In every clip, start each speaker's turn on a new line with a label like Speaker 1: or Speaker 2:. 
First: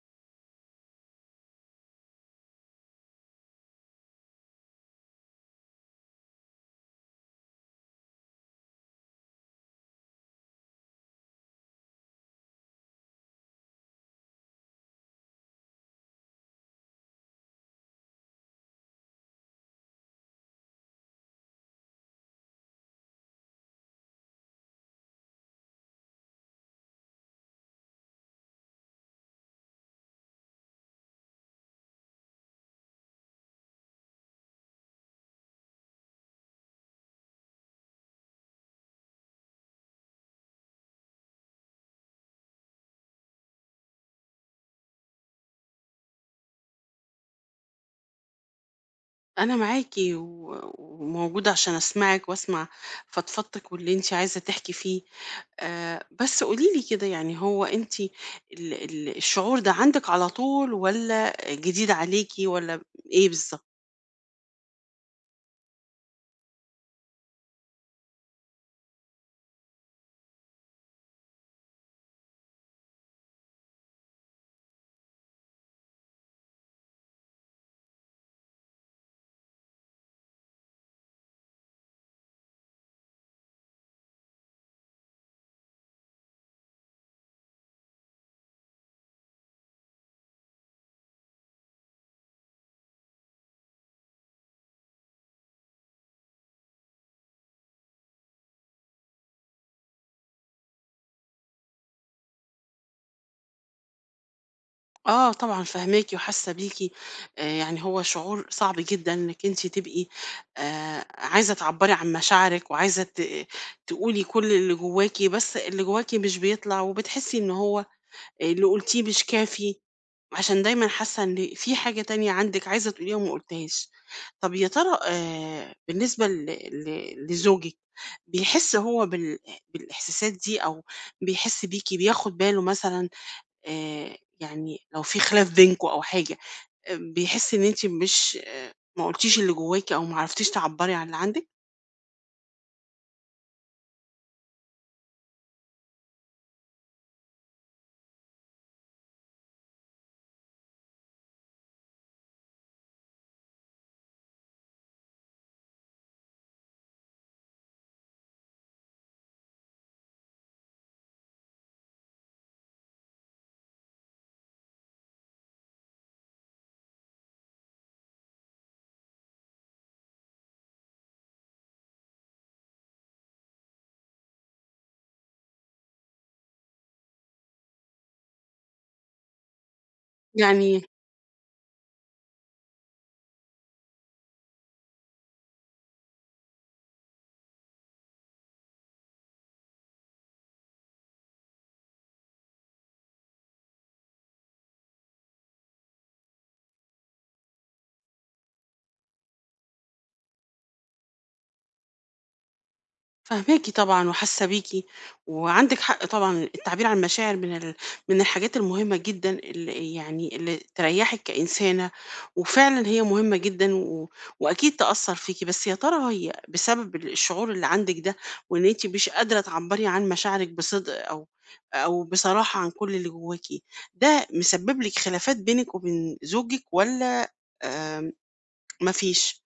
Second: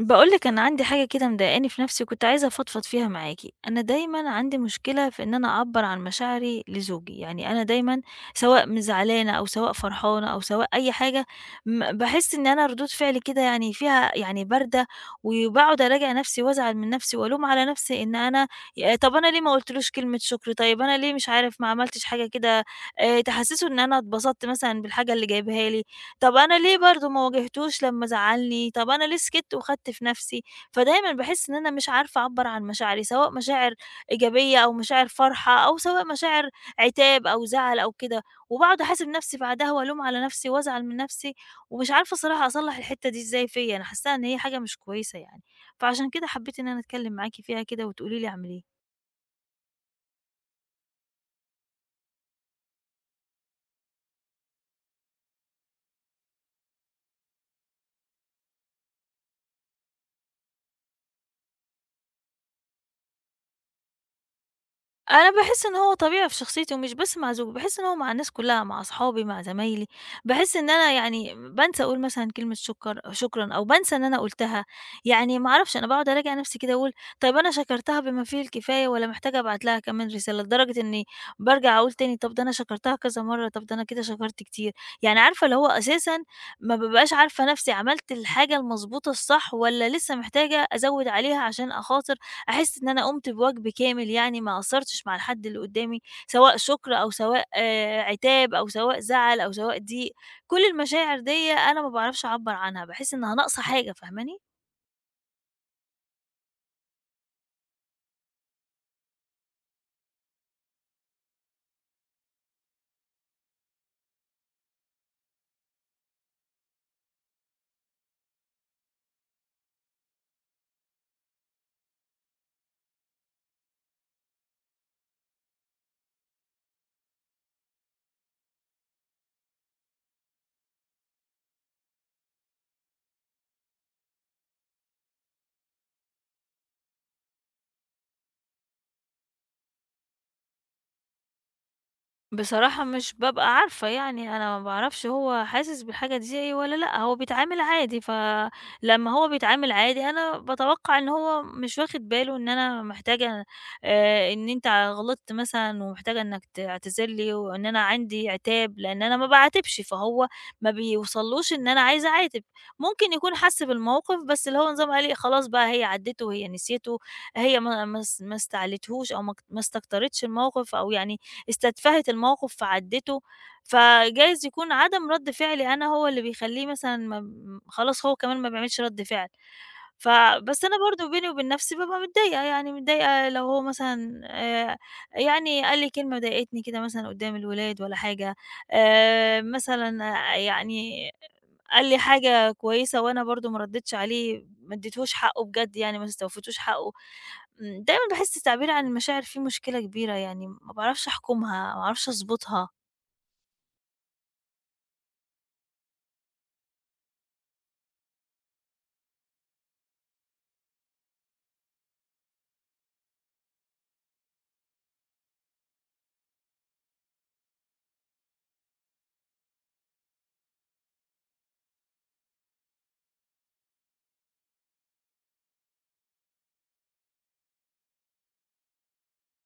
Speaker 1: باقول لِك أنا عندي حاجة كده مضايقاني في نفسي وكنت عايزة أفضفض فيها معاكِ، أنا دايمًا عندي مشكلة في إن أنا أعبّر عن مشاعري لزوجي، يعني أنا دايمًا سواء زعلانة أو سواء فرحانة أو سواء أي حاجة باحس إن أنا ردود فعلي كده يعني فيها يعني باردة، وباقعد أراجع نفسي وأزعل من نفسي وألوم على نفسي إن أنا طب أنا ليه ما قُلتلوش كلمة شكر، طيب أنا ليه مش عارف ما عملتش حاجة كده تحسّسه إن أنا اتبسطت مثلًا بالحاجة اللي جايبها لي، طب أنا ليه برضه ما واجهتوش لمّا زعّلني، طب أنا ليه سكِتّ وخدت في نَفْسي، فدايمًا باحس إن أنا مش عارفة أعبّر عن مشاعري، سواء مشاعر إيجابية أو مشاعر فرحة أو سواء مشاعر عتاب أو زعل أو كده، وباقعد أحاسب نَفْسي بعدها وألوم على نَفْسي وأزعل من نَفْسي، ومش عارفة الصراحة أصلّح الحتّة دي إزاي فيّا، أنا حاسّاها إن هي حاجة مش كويسة يعني، فعشان كده حبّيت إن أنا أتكلّم معاكِ فيها كده وتقولي لي أعمل إيه.
Speaker 2: أنا معاكِ و وموجودة عشان أسمعِك وأسمع فضفضتِك واللي أنتِ عايزة تحكي فيه، بس قولي لي كده، يعني هو أنتِ ال الشعور ده عندِك على طول والّا جديد عليكِ والّا إيه بالضبط؟
Speaker 1: أنا باحس إن هو طبيعي في شخصيتي ومش بس مع زوجي، باحس إن هو مع الناس كلّها، مع أصحابي، مع زمايلي، باحس إن أنا يعني بانسى أقول مثلًا كلمة شكر شكرًا أو بانسى إن أنا قُلتها، يعني ما أعرفش أنا باقعد أراجع نفسي كده أقول طيب أنا شكرتها بما فيه الكفاية والّا محتاجة أبعت لها كمان رسالة، لدرجة إني بارجع أقول تاني طب ده أنا شكرتها كذا مرّة، طب ده أنا كده شكرت كتير، يعني عارفة اللي هو أساسًا ما بابقاش عارفة نفسي عملت الحاجة المضبوطة الصح والّا لسه محتاجة أزوّد عليها عشان أخاطر أحس إن أنا قُمت بواجب كامل يعني ما قصّرتش مع الحد اللي قدّامي، سواء شُكر أو سواء آه، عتاب أو سواء زعل أو سواء ضيق، كل المشاعر ديّة أنا ما باعرفش أعبّر عنها، باحس إنها ناقصة حاجة، فاهماني؟
Speaker 2: آه طبعًا فاهماكِ وحاسة بيكِ، يعني هو شعور صعب جدًا إنِّك أنتِ تبقي عايزة تعبّري عن مشاعرِك وعايزة تقولي كل اللي جواكِ، بس اللي جواكِ مش بيطلع وبتحسي إن هو اللي قُلتيه مش كافي. عشان دايمًا حاسة إن في حاجة تانية عندِك عايزة تقوليها وما قُلتيهاش. طَب يا ترى، بالنسبة ل لزوجِك، بيحس هو بالإحساسات دي، أو بيحس بيكِ، بياخد باله مثلًا؟ يعني لو في خلاف بينكم أو حاجة، بيحس إن أنتِ مش ما قُلتيش اللي جواكِ أو ما عرفتيش تعبّري عن اللي عندِك؟
Speaker 1: بصراحة مش بابقى عارفة يعني، أنا ما باعرفش هو حاسس بالحاجة دي إيه والّا لأ، هو بيتعامل عادي، فلمّا هو بيتعامل عادي أنا باتوقع إن هو مش واخد باله إن أنا محتاجة إن أنت غلطت مثلًا ومحتاجة إنك تعتذر لي، وإن أنا عندي عتاب، لإن أنا ما باعاتبش، فهو ما بيوصلوش إن أنا عايزة أعاتب، ممكن يكون حس بالموقف بس اللي هو نظام قال إيه خلاص بقى هي عدِّته، هي نسيته، هي ما استعلتهوش أو ما استكترتش الموقف أو يعني استدفعت الموقف فعدّته، فجايز يكون عدم رَد فعلي أنا هو اللي بيخلّيه مثلًا ما ب خلاص هو كمان ما بيعملش رَد فعل، فبس أنا
Speaker 2: يعني
Speaker 1: برضه بيني وبين نَفْسي بابقى متضايقة، يعني متضايقة لو هو مثلًا يعني قال لي كلمة ضايقتني كده مثلًا قُدّام الولاد والّا حاجة، مثلًا آه، يعني قال لي حاجة كويسة وأنا برضه ما ردّيتش عليه، ما ادّيتهوش حقّه بجد يعني ما استوفيتوش حقّه، إمم، دايمًا باحس التعبير عن المشاعر فيه مشكلة كبيرة، يعني ما باعرفش أحكمها، ما باعرفش أضبطها.
Speaker 2: فاهماكِ طبعًا وحاسة بيكِ، وعندِك حق طبعًا، التعبير عن المشاعر من الحاجات المهمة جدًا اللي يعني اللي تريحِك كإنسانة، وفعلًا هي مهمة جدًا وأكيد تأثّر فيكِ، بس يا ترى هي بسبب الشعور اللي عندِك ده، وإن أنتِ مش قادرة تعبّري عن مشاعرِك بصدق، أو أو بصراحة عن كل اللي جواكِ، ده مسبب لِك خلافات بينِك وبين زوجِك، والّا آآ ما فيش؟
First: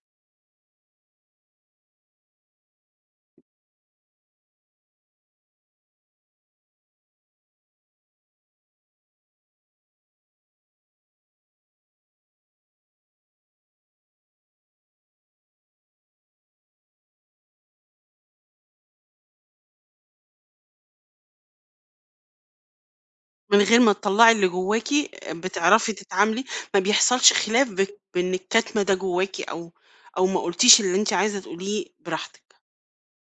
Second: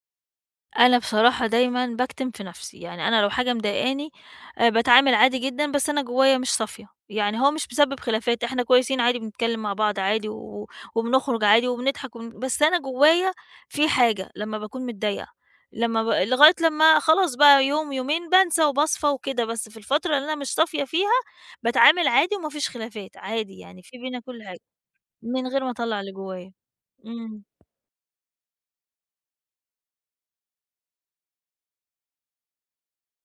Speaker 1: أنا بصراحة دايمًا باكتم في نفسي، يعني أنا لو حاجة مضايقاني باتعامل عادي جدًا، بس أنا جوايا مش صافية، يعني هو مش بسبب خلافات، إحنا كويسين عادي، بنتكلم مع بعض عادي، و وبنخرج عادي، وبنضحك بس أنا جوايا في حاجة لمّا باكون متضايقة، لمّا ب لغاية لمّا خلاص بقى يوم، يومين بانسى وباصفى وكده، بس في الفترة اللي أنا مش صافية فيها، باتعامل عادي وما فيش خلافات،
Speaker 2: من
Speaker 1: عادي
Speaker 2: غير
Speaker 1: يعني
Speaker 2: ما
Speaker 1: في بينا
Speaker 2: تطلّعي
Speaker 1: كل
Speaker 2: اللي
Speaker 1: حاجة.
Speaker 2: جواكِ،
Speaker 1: من غير ما
Speaker 2: بتعرفي
Speaker 1: أطلّع اللي
Speaker 2: تتعاملي،
Speaker 1: جوايا.
Speaker 2: ما بيحصلش
Speaker 1: إمم.
Speaker 2: خلاف بإنِّك كاتمة ده جواكِ، أو أو ما قُلتيش اللي أنتِ عايزة تقوليه براحتك،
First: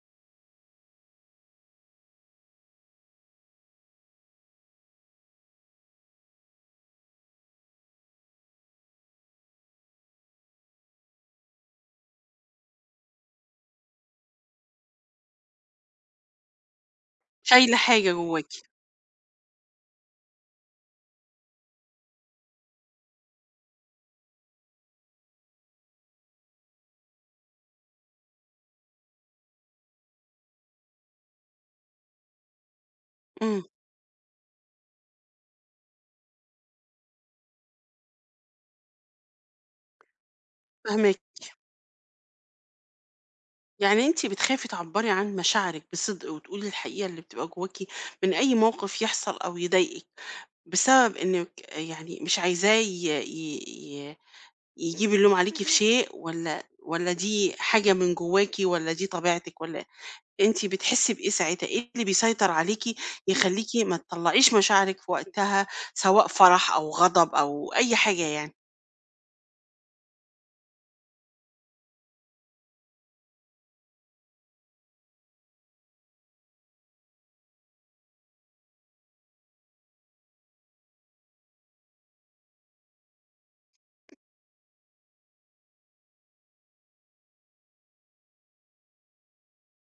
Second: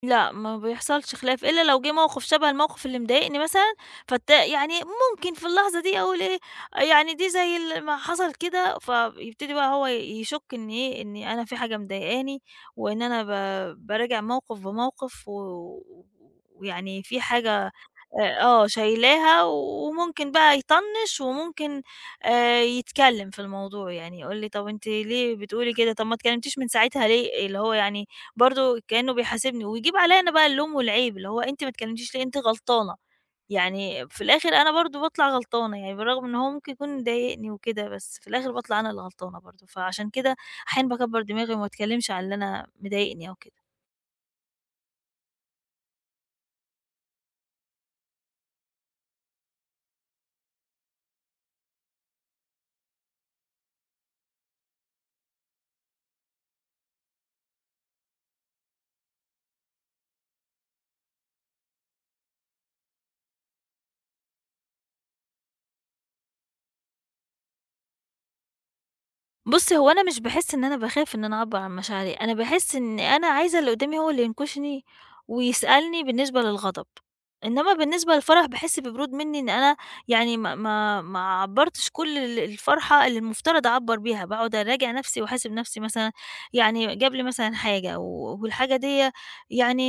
Speaker 1: لأ، ما بيحصلش خلاف، إلا لو جِه موقف شَبه الموقف اللي مضايقني مثلًا، يعني ممكن في اللحظة دي أقول إيه، يعني دي زي ما حصل كده، فيبتدي بقى هو يشُك إن إيه، إن أنا في حاجة مضايقاني وإن أنا باراجع موقف بموقف ويعني في حاجة
Speaker 2: شايلة حاجة جواكِ.
Speaker 1: آه، شايلاها وممكن بقى يطنّش وممكن يتكلّم في الموضوع، يعني يقول لي: "طَب أنتِ ليه بتقولي كده؟ طَب ما اتكلّمتيش من ساعتها ليه؟" اللي هو يعني برضه كإنّه بيحاسبني ويجيب عليّا أنا بقى اللوم والعيب، اللي هو أنتِ ما اتكلّمتيش ليه؟ أنتِ غلطانة،
Speaker 2: إمم،
Speaker 1: يعني في الآخِر أنا برضه باطلع غلطانة، يعني بالرغم إن هو ممكن يكون ضايقني وكده، بس في الآخِر باطلع أنا اللي غلطانة برضه، فعشان كده أحيانًا
Speaker 2: فاهماكِ.
Speaker 1: باكبّر دماغي وما اتكلّمش على اللي أنا مضايقني أو كده.
Speaker 2: يعني أنتِ بتخافي تعبّري عن مشاعرِك بصدق وتقولي الحقيقة اللي بتبقى جواكِ من أي موقف يحصل أو يضايقِك. بسبب إنِّك يعني مش عايزاه ي يجيب اللوم عليكِ في شيء، والّا والّا دي حاجة من جواكِ، والّا دي طبيعتِك، والّا أنتِ بتحسّي بإيه ساعتها؟ إيه اللي بيسيطر عليكِ يخلّيكِ ما تطلّعيش مشاعرِك في وقتها، سواء فرح أو غضب أو أي حاجة يعني؟
Speaker 1: بُصّي، هو أنا مش باحس إن أنا باخاف إن أنا أعبّر عن مشاعري، أنا باحس إن أنا عايزة اللي قدّامي هو اللي ينكشني ويسألني بالنسبة للغضب، إنّما بالنسبة للفرح باحس ببرود منّي إن أنا يعني ما عبّرتش كل الفرحة اللي المفترض أعبّر بيها، باقعد أراجع نَفْسي وأحاسب نَفْسي مثلًا، يعني جاب لي مثلًا حاجة والحاجة ديّة يعني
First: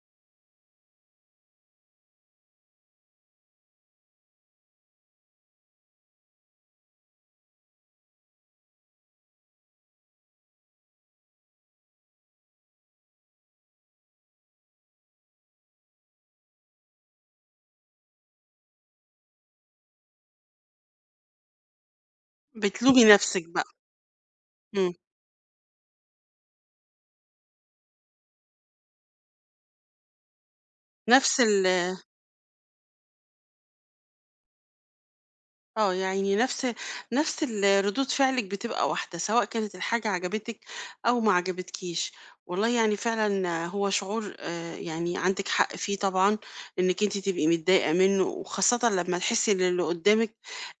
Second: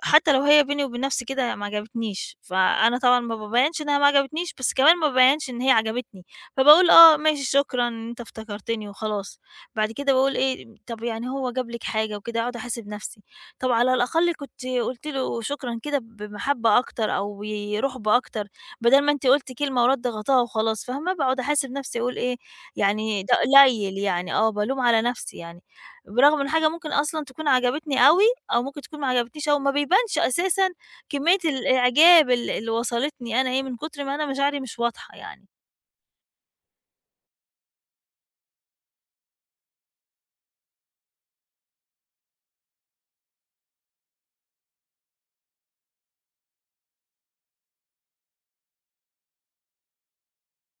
Speaker 1: حتى لو هي بيني وبين نَفْسي كده ما عجبتنيش، فأنا طبعًا ما بابيّنش إنها ما عجبتنيش، بس كمان ما بابيّنش إن هي عجبتني. فباقول آه، ماشي شكرًا إن أنت افتكرتني وخلاص، بعد كده باقول إيه، طب يعني هو جاب لِك حاجة وكده، أقعد أحاسب نفسي، طب على الأقل كنتِ قُلتِ له شكرًا كده بمحبة أكتر أو برُحب أكتر، بدل ما أنتِ قُلتِ كلمة ورد غطاها وخلاص، فاهمة، باقعد أحاسب نفسي أقول إيه،
Speaker 2: بتلومي
Speaker 1: يعني ده
Speaker 2: نَفْسِك بقى.
Speaker 1: قليل يعني، آه، بالوم
Speaker 2: إمم.
Speaker 1: على نفسي يعني، برغم إن حاجة ممكن أصلًا تكون عجبتني أوي أو ممكن تكون ما عجبتنيش أوي، ما بيبانش أساسًا كمية
Speaker 2: نَفْس ال
Speaker 1: الإعجاب اللي وصلتني أنا إيه، من كتر ما أنا مشاعري مش واضحة يعني.
Speaker 2: آه، يعني نفس ردود فعلِك بتبقى واحدة، سواء كانت الحاجة عجبتِك أو ما عجبتكيش. والله يعني فعلًا هو شعور، يعني عندِك حق فيه طبعًا، إنِّك أنتِ تبقي متضايقة منه، وخاصةً لمّا تحسي إن اللي قدّامِك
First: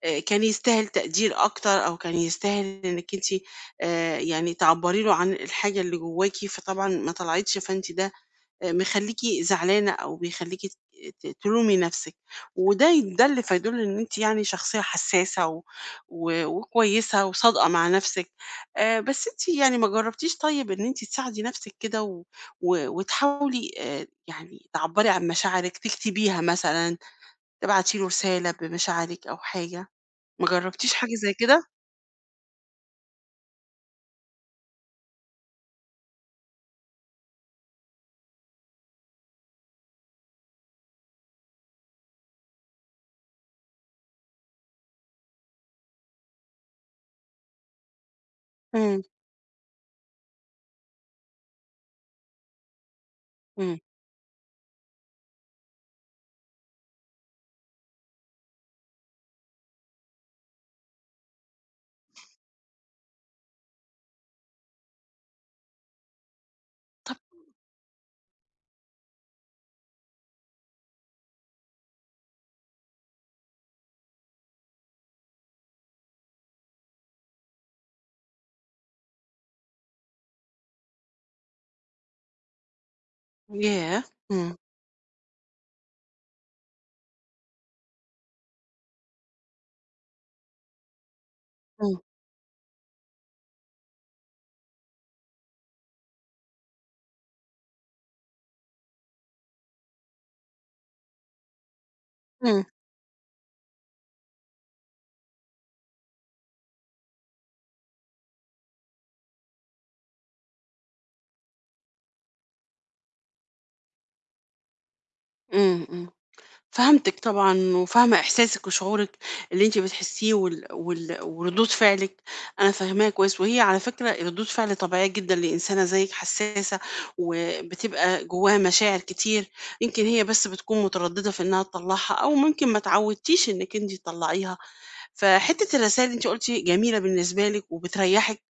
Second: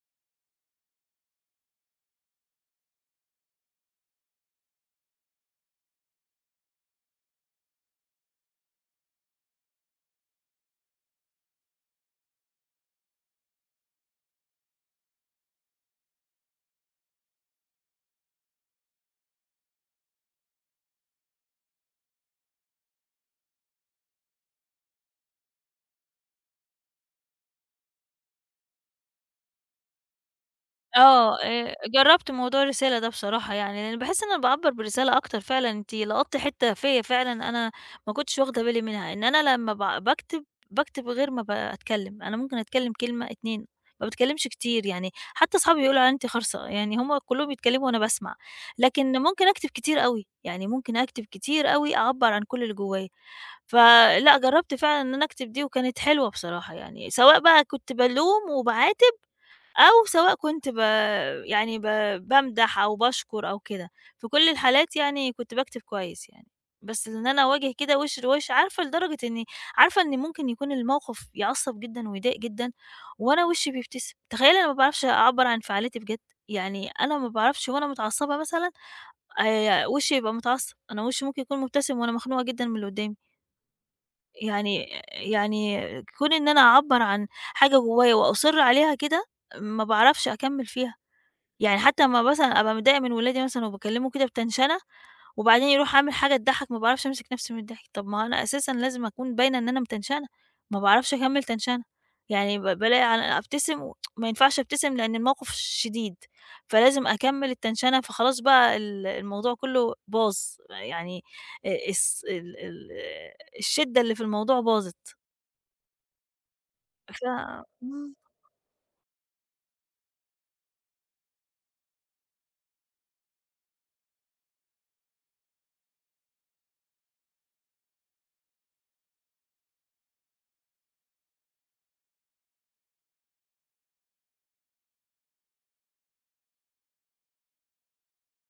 Speaker 2: كان يستاهل تقدير أكتر، أو كان يستاهل إنِّك أنتِ يعني تعبّري له عن الحاجة اللي جواكِ، فطبعًا ما طلعتش، فأنتِ ده مخلّيكِ زعلانة، أو بيخلّيكِ ت تلومي نَفْسِك، وده ده اللي فيدُل إن أنتِ يعني شخصية حسّاسة و وكويسة وصادقة مع نَفْسِك، بس أنتِ يعني ما جرّبتيش طيب إن أنتِ تساعدي نَفْسِك كده و وتحاولي يعني تعبّري عن مشاعرِك، تكتبيها مثلًا، تبعتي له رسالة بمشاعرِك أو حاجة، ما جرّبتيش حاجة زي
Speaker 1: آه،
Speaker 2: كده؟
Speaker 1: جرّبت موضوع الرسالة ده بصراحة يعني، لإن باحس إن أنا باعبّر برسالة أكتر فعلًا، أنتِ لقطتِ حتّة فيّا فعلًا أنا ما كنتش واخدة بالي منها، إن أنا لمّا باكتب، باكتب غير ما باتكلّم، أنا ممكن أتكلّم كلمة 2 ما باتكلّمش كتير يعني، حتّى أصحابي بيقولوا عليَّ أنتِ خرصة، يعني هُم كلّهم بيتكلّموا وأنا باسمع،
Speaker 2: إمم،
Speaker 1: لكن ممكن أكتب كتير أوي، يعني ممكن أكتب كتير أوي أعبّر عن كل اللي جوّايا،
Speaker 2: إمم،
Speaker 1: فلأ جرّبت فعلًا إن أنا أكتب دي وكانت حلوة بصراحة يعني، سواء بقى كنت بالوم وباعاتب أو سواء كنت ب يعني ب بامدح أو باشكر أو كده، في كل الحالات يعني كنت باكتب كويس يعني، بس إن أنا أواجه كده وِش لوِش عارفة لدرجة إني عارفة إن ممكن يكون الموقف يعصّب جدًا ويضايق جدًا وأنا وشّي بيبتسم، تخيّلي أنا ما باعرفش أعبّر عن انفعالاتي بجد، يعني أنا ما باعرفش وأنا متعصّبة مثلًا وشّي يبقى متعصّب، أنا وشّي ممكن يكون مبتسم وأنا مخنوقة جدًا من اللي قدّامي،
Speaker 2: ياه! إمم،
Speaker 1: يعني يعني كون إن أنا أعبّر عن حاجة جوايا وأصِر عليها كده ما باعرفش أكمّل فيها. يعني
Speaker 2: إمم،
Speaker 1: حتى أمّا مثلًا أبقى متضايقة من ولادي مثلًا وباكلمه كده بتنشنة، وبعدين يروح عامل حاجة تضحّك ما باعرفش أمسك نفسي من الضحك، طب ما هو أنا أساسًا لازم أكون باينة إن أنا متنشنة، ما باعرفش أكمل تنشنة، يعني
Speaker 2: إمم،
Speaker 1: بالاقي على أبتسم و ما ينفعش أبتسم لأن الموقف شديد، فلازم أكمل التنشنة، فخلاص بقى الموضوع كله باظ، يعني الص ال ال الشدة اللي في الموضوع باظت،
Speaker 2: إمم، إمم. فهمتِك
Speaker 1: ف
Speaker 2: طبعًا،
Speaker 1: إمم،
Speaker 2: وفاهمة إحساسِك وشعورِك اللي أنتِ بتحسيه، وال وال وردود فعلِك، أنا فاهماها كويس، وهي على فكرة ردود فعل طبيعية جدًا لإنسانة زيِّك حساسة، وبتبقى جواها مشاعر كتير، يمكن هي بس بتكون مترددة في إنها تطلّعها، أو ممكن ما اتعودتيش إنِك أنتِ تطلّعيها. فحتة الرسايل اللي أنتِ قلتِ جميلة بالنسبة لِك وبتريحِك،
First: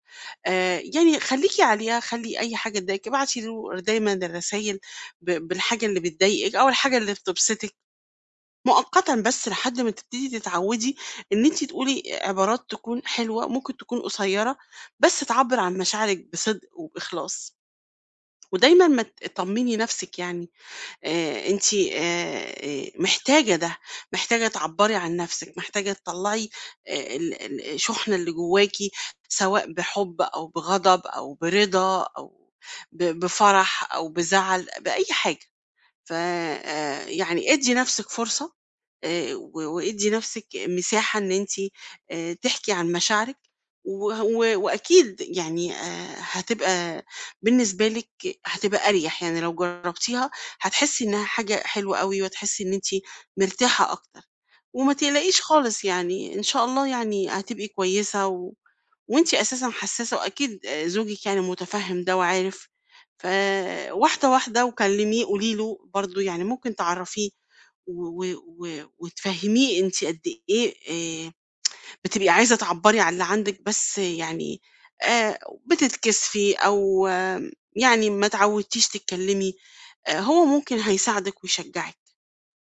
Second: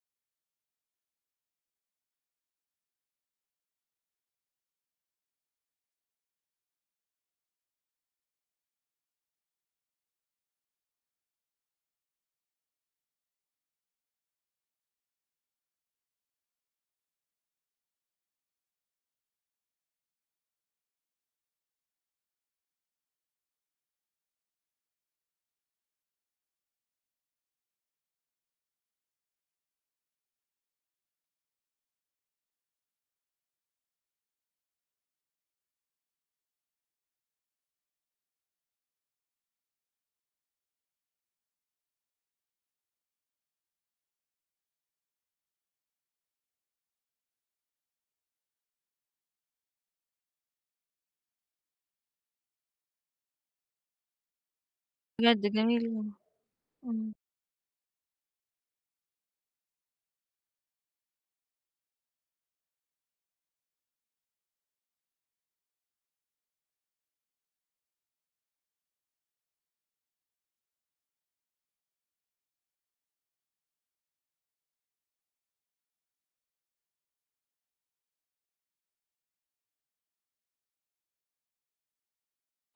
Speaker 2: يعني خليكِ عليها، خلي أي حاجة تضايقِك ابعتي له دايمًا الرسايل بالحاجة اللي بتضايقِك، أو الحاجة اللي بتبسطِك. مؤقتًا بس لحد ما تبتدي تتعودي إن أنتِ تقولي عبارات تكون حلوة، ممكن تكون قصيرة، بس تعبّر عن مشاعرِك بصدق وبإخلاص، ودايمًا ما ت طمني نفسِك، يعني أنتِ محتاجة ده، محتاجة تعبّري عن نفسِك، محتاجة تطلّعي ال الشحنة اللي جواكِ، سواء بحُب أو بغضب أو برضا، أو بفرح أو بزعل، بأي حاجة. ف يعني ادّي نَفْسِك فرصة، و وادّي نَفْسِك مساحة إن أنتِ تحكي عن مشاعرك، و وأكيد يعني هتبقى بالنسبة لِك هتبقى أريح، يعني لو جرّبتيها هتحسّي إنها حاجة حلوة أوي، وهتحسّي إن أنتِ مرتاحة أكتر، وما تقلقيش
Speaker 1: بجد
Speaker 2: خالص،
Speaker 1: جميل،
Speaker 2: يعني إن شاء الله
Speaker 1: إمم،
Speaker 2: يعني هتبقي كويسة، وأنتِ أساسًا حسّاسة، وأكيد زوجِك يعني مُتفهِّم ده وعارف، فواحدة واحدة وكلميه قولي له برضه، يعني ممكن تعرّفيه و وتفهّميه أنتِ قد إيه آآ بتبقي عايزة تعبّري عن اللي عندِك، بس يعني آآ بتتكسفي أو يعني ما اتعوّدتيش تتكلّمي، هو ممكن هيساعدِك ويشجّعِك،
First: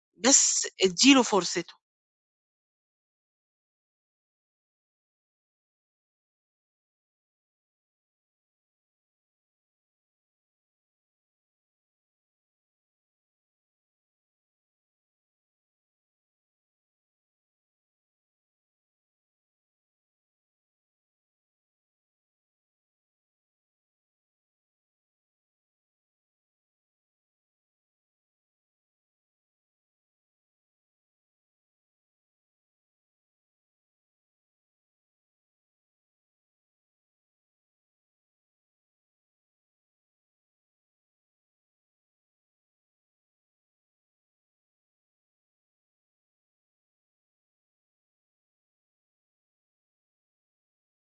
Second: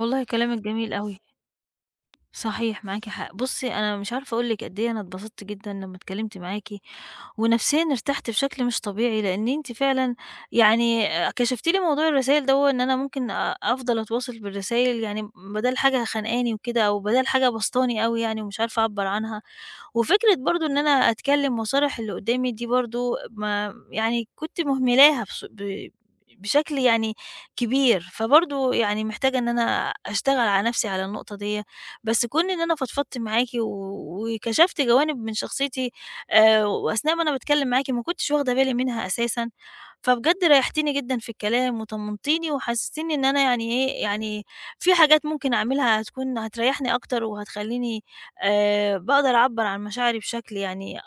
Speaker 1: والله كلامِك
Speaker 2: بس
Speaker 1: جميل
Speaker 2: ادّي
Speaker 1: أوي.
Speaker 2: له فرصته،
Speaker 1: صحيح معاكِ حق. بُصّي، أنا مش عارفة أقول لِك قد إيه أنا اتبسطت جدًا لمّا اتكلمت معاكِ، ونفسيًا ارتحت بشكل مش طبيعي، لإن أنتِ فعلًا يعني كشفتِ لي موضوع الرسايل دوّة إن أنا ممكن أفضل أتواصل بالرسايل يعني بدل حاجة خانقاني وكده، أو بدل حاجة باسطاني أوي يعني ومش عارفة أعبّر عنها. وفكرة برضه إن أنا أتكلم واصارح اللي قدامي دي برضه ما يعني كنت مهملاها بص ب بشكل يعني كبير، فبرضه يعني محتاجة إن أنا أشتغل على نفسي على النقطة ديّة، بس كون إن أنا فضفضت معاكِ و وكشفت جوانب من شخصيتي وأثناء ما أنا باتكلم معاكِ ما كنتش واخدة بالي منها أساسًا، فبجد ريحتيني جدًا في الكلام وطمنتيني وحسستيني إن أنا يعني إيه، يعني في حاجات ممكن أعملها هتكون هتريحني أكتر وهتخليني باقدر أعبّر عن مشاعري بشكل يعني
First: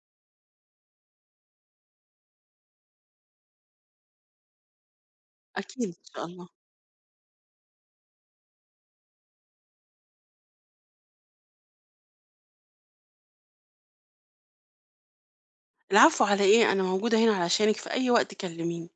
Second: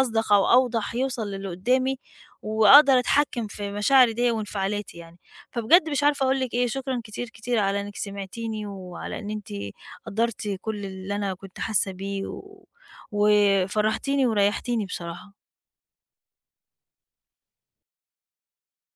Speaker 1: أصدق أو أوضح يوصل للي قدّامي، وأقدر أتحكّم في مشاعري ديّة وانفعالاتي يعني.
Speaker 2: أكيد
Speaker 1: فبجد
Speaker 2: إن
Speaker 1: مش
Speaker 2: شاء
Speaker 1: عارفة أقول
Speaker 2: الله.
Speaker 1: لِك إيه، شكرًا كتير، كتير على إنِّك سمعتيني، وعلى إن أنتِ قدّرتِ كل اللي أنا كنت حاسة بيه، و وفرّحتيني وريّحتيني بصراحة.
Speaker 2: العفو على إيه، أنا موجودة هنا علشانِك في أي وقت كلّميني.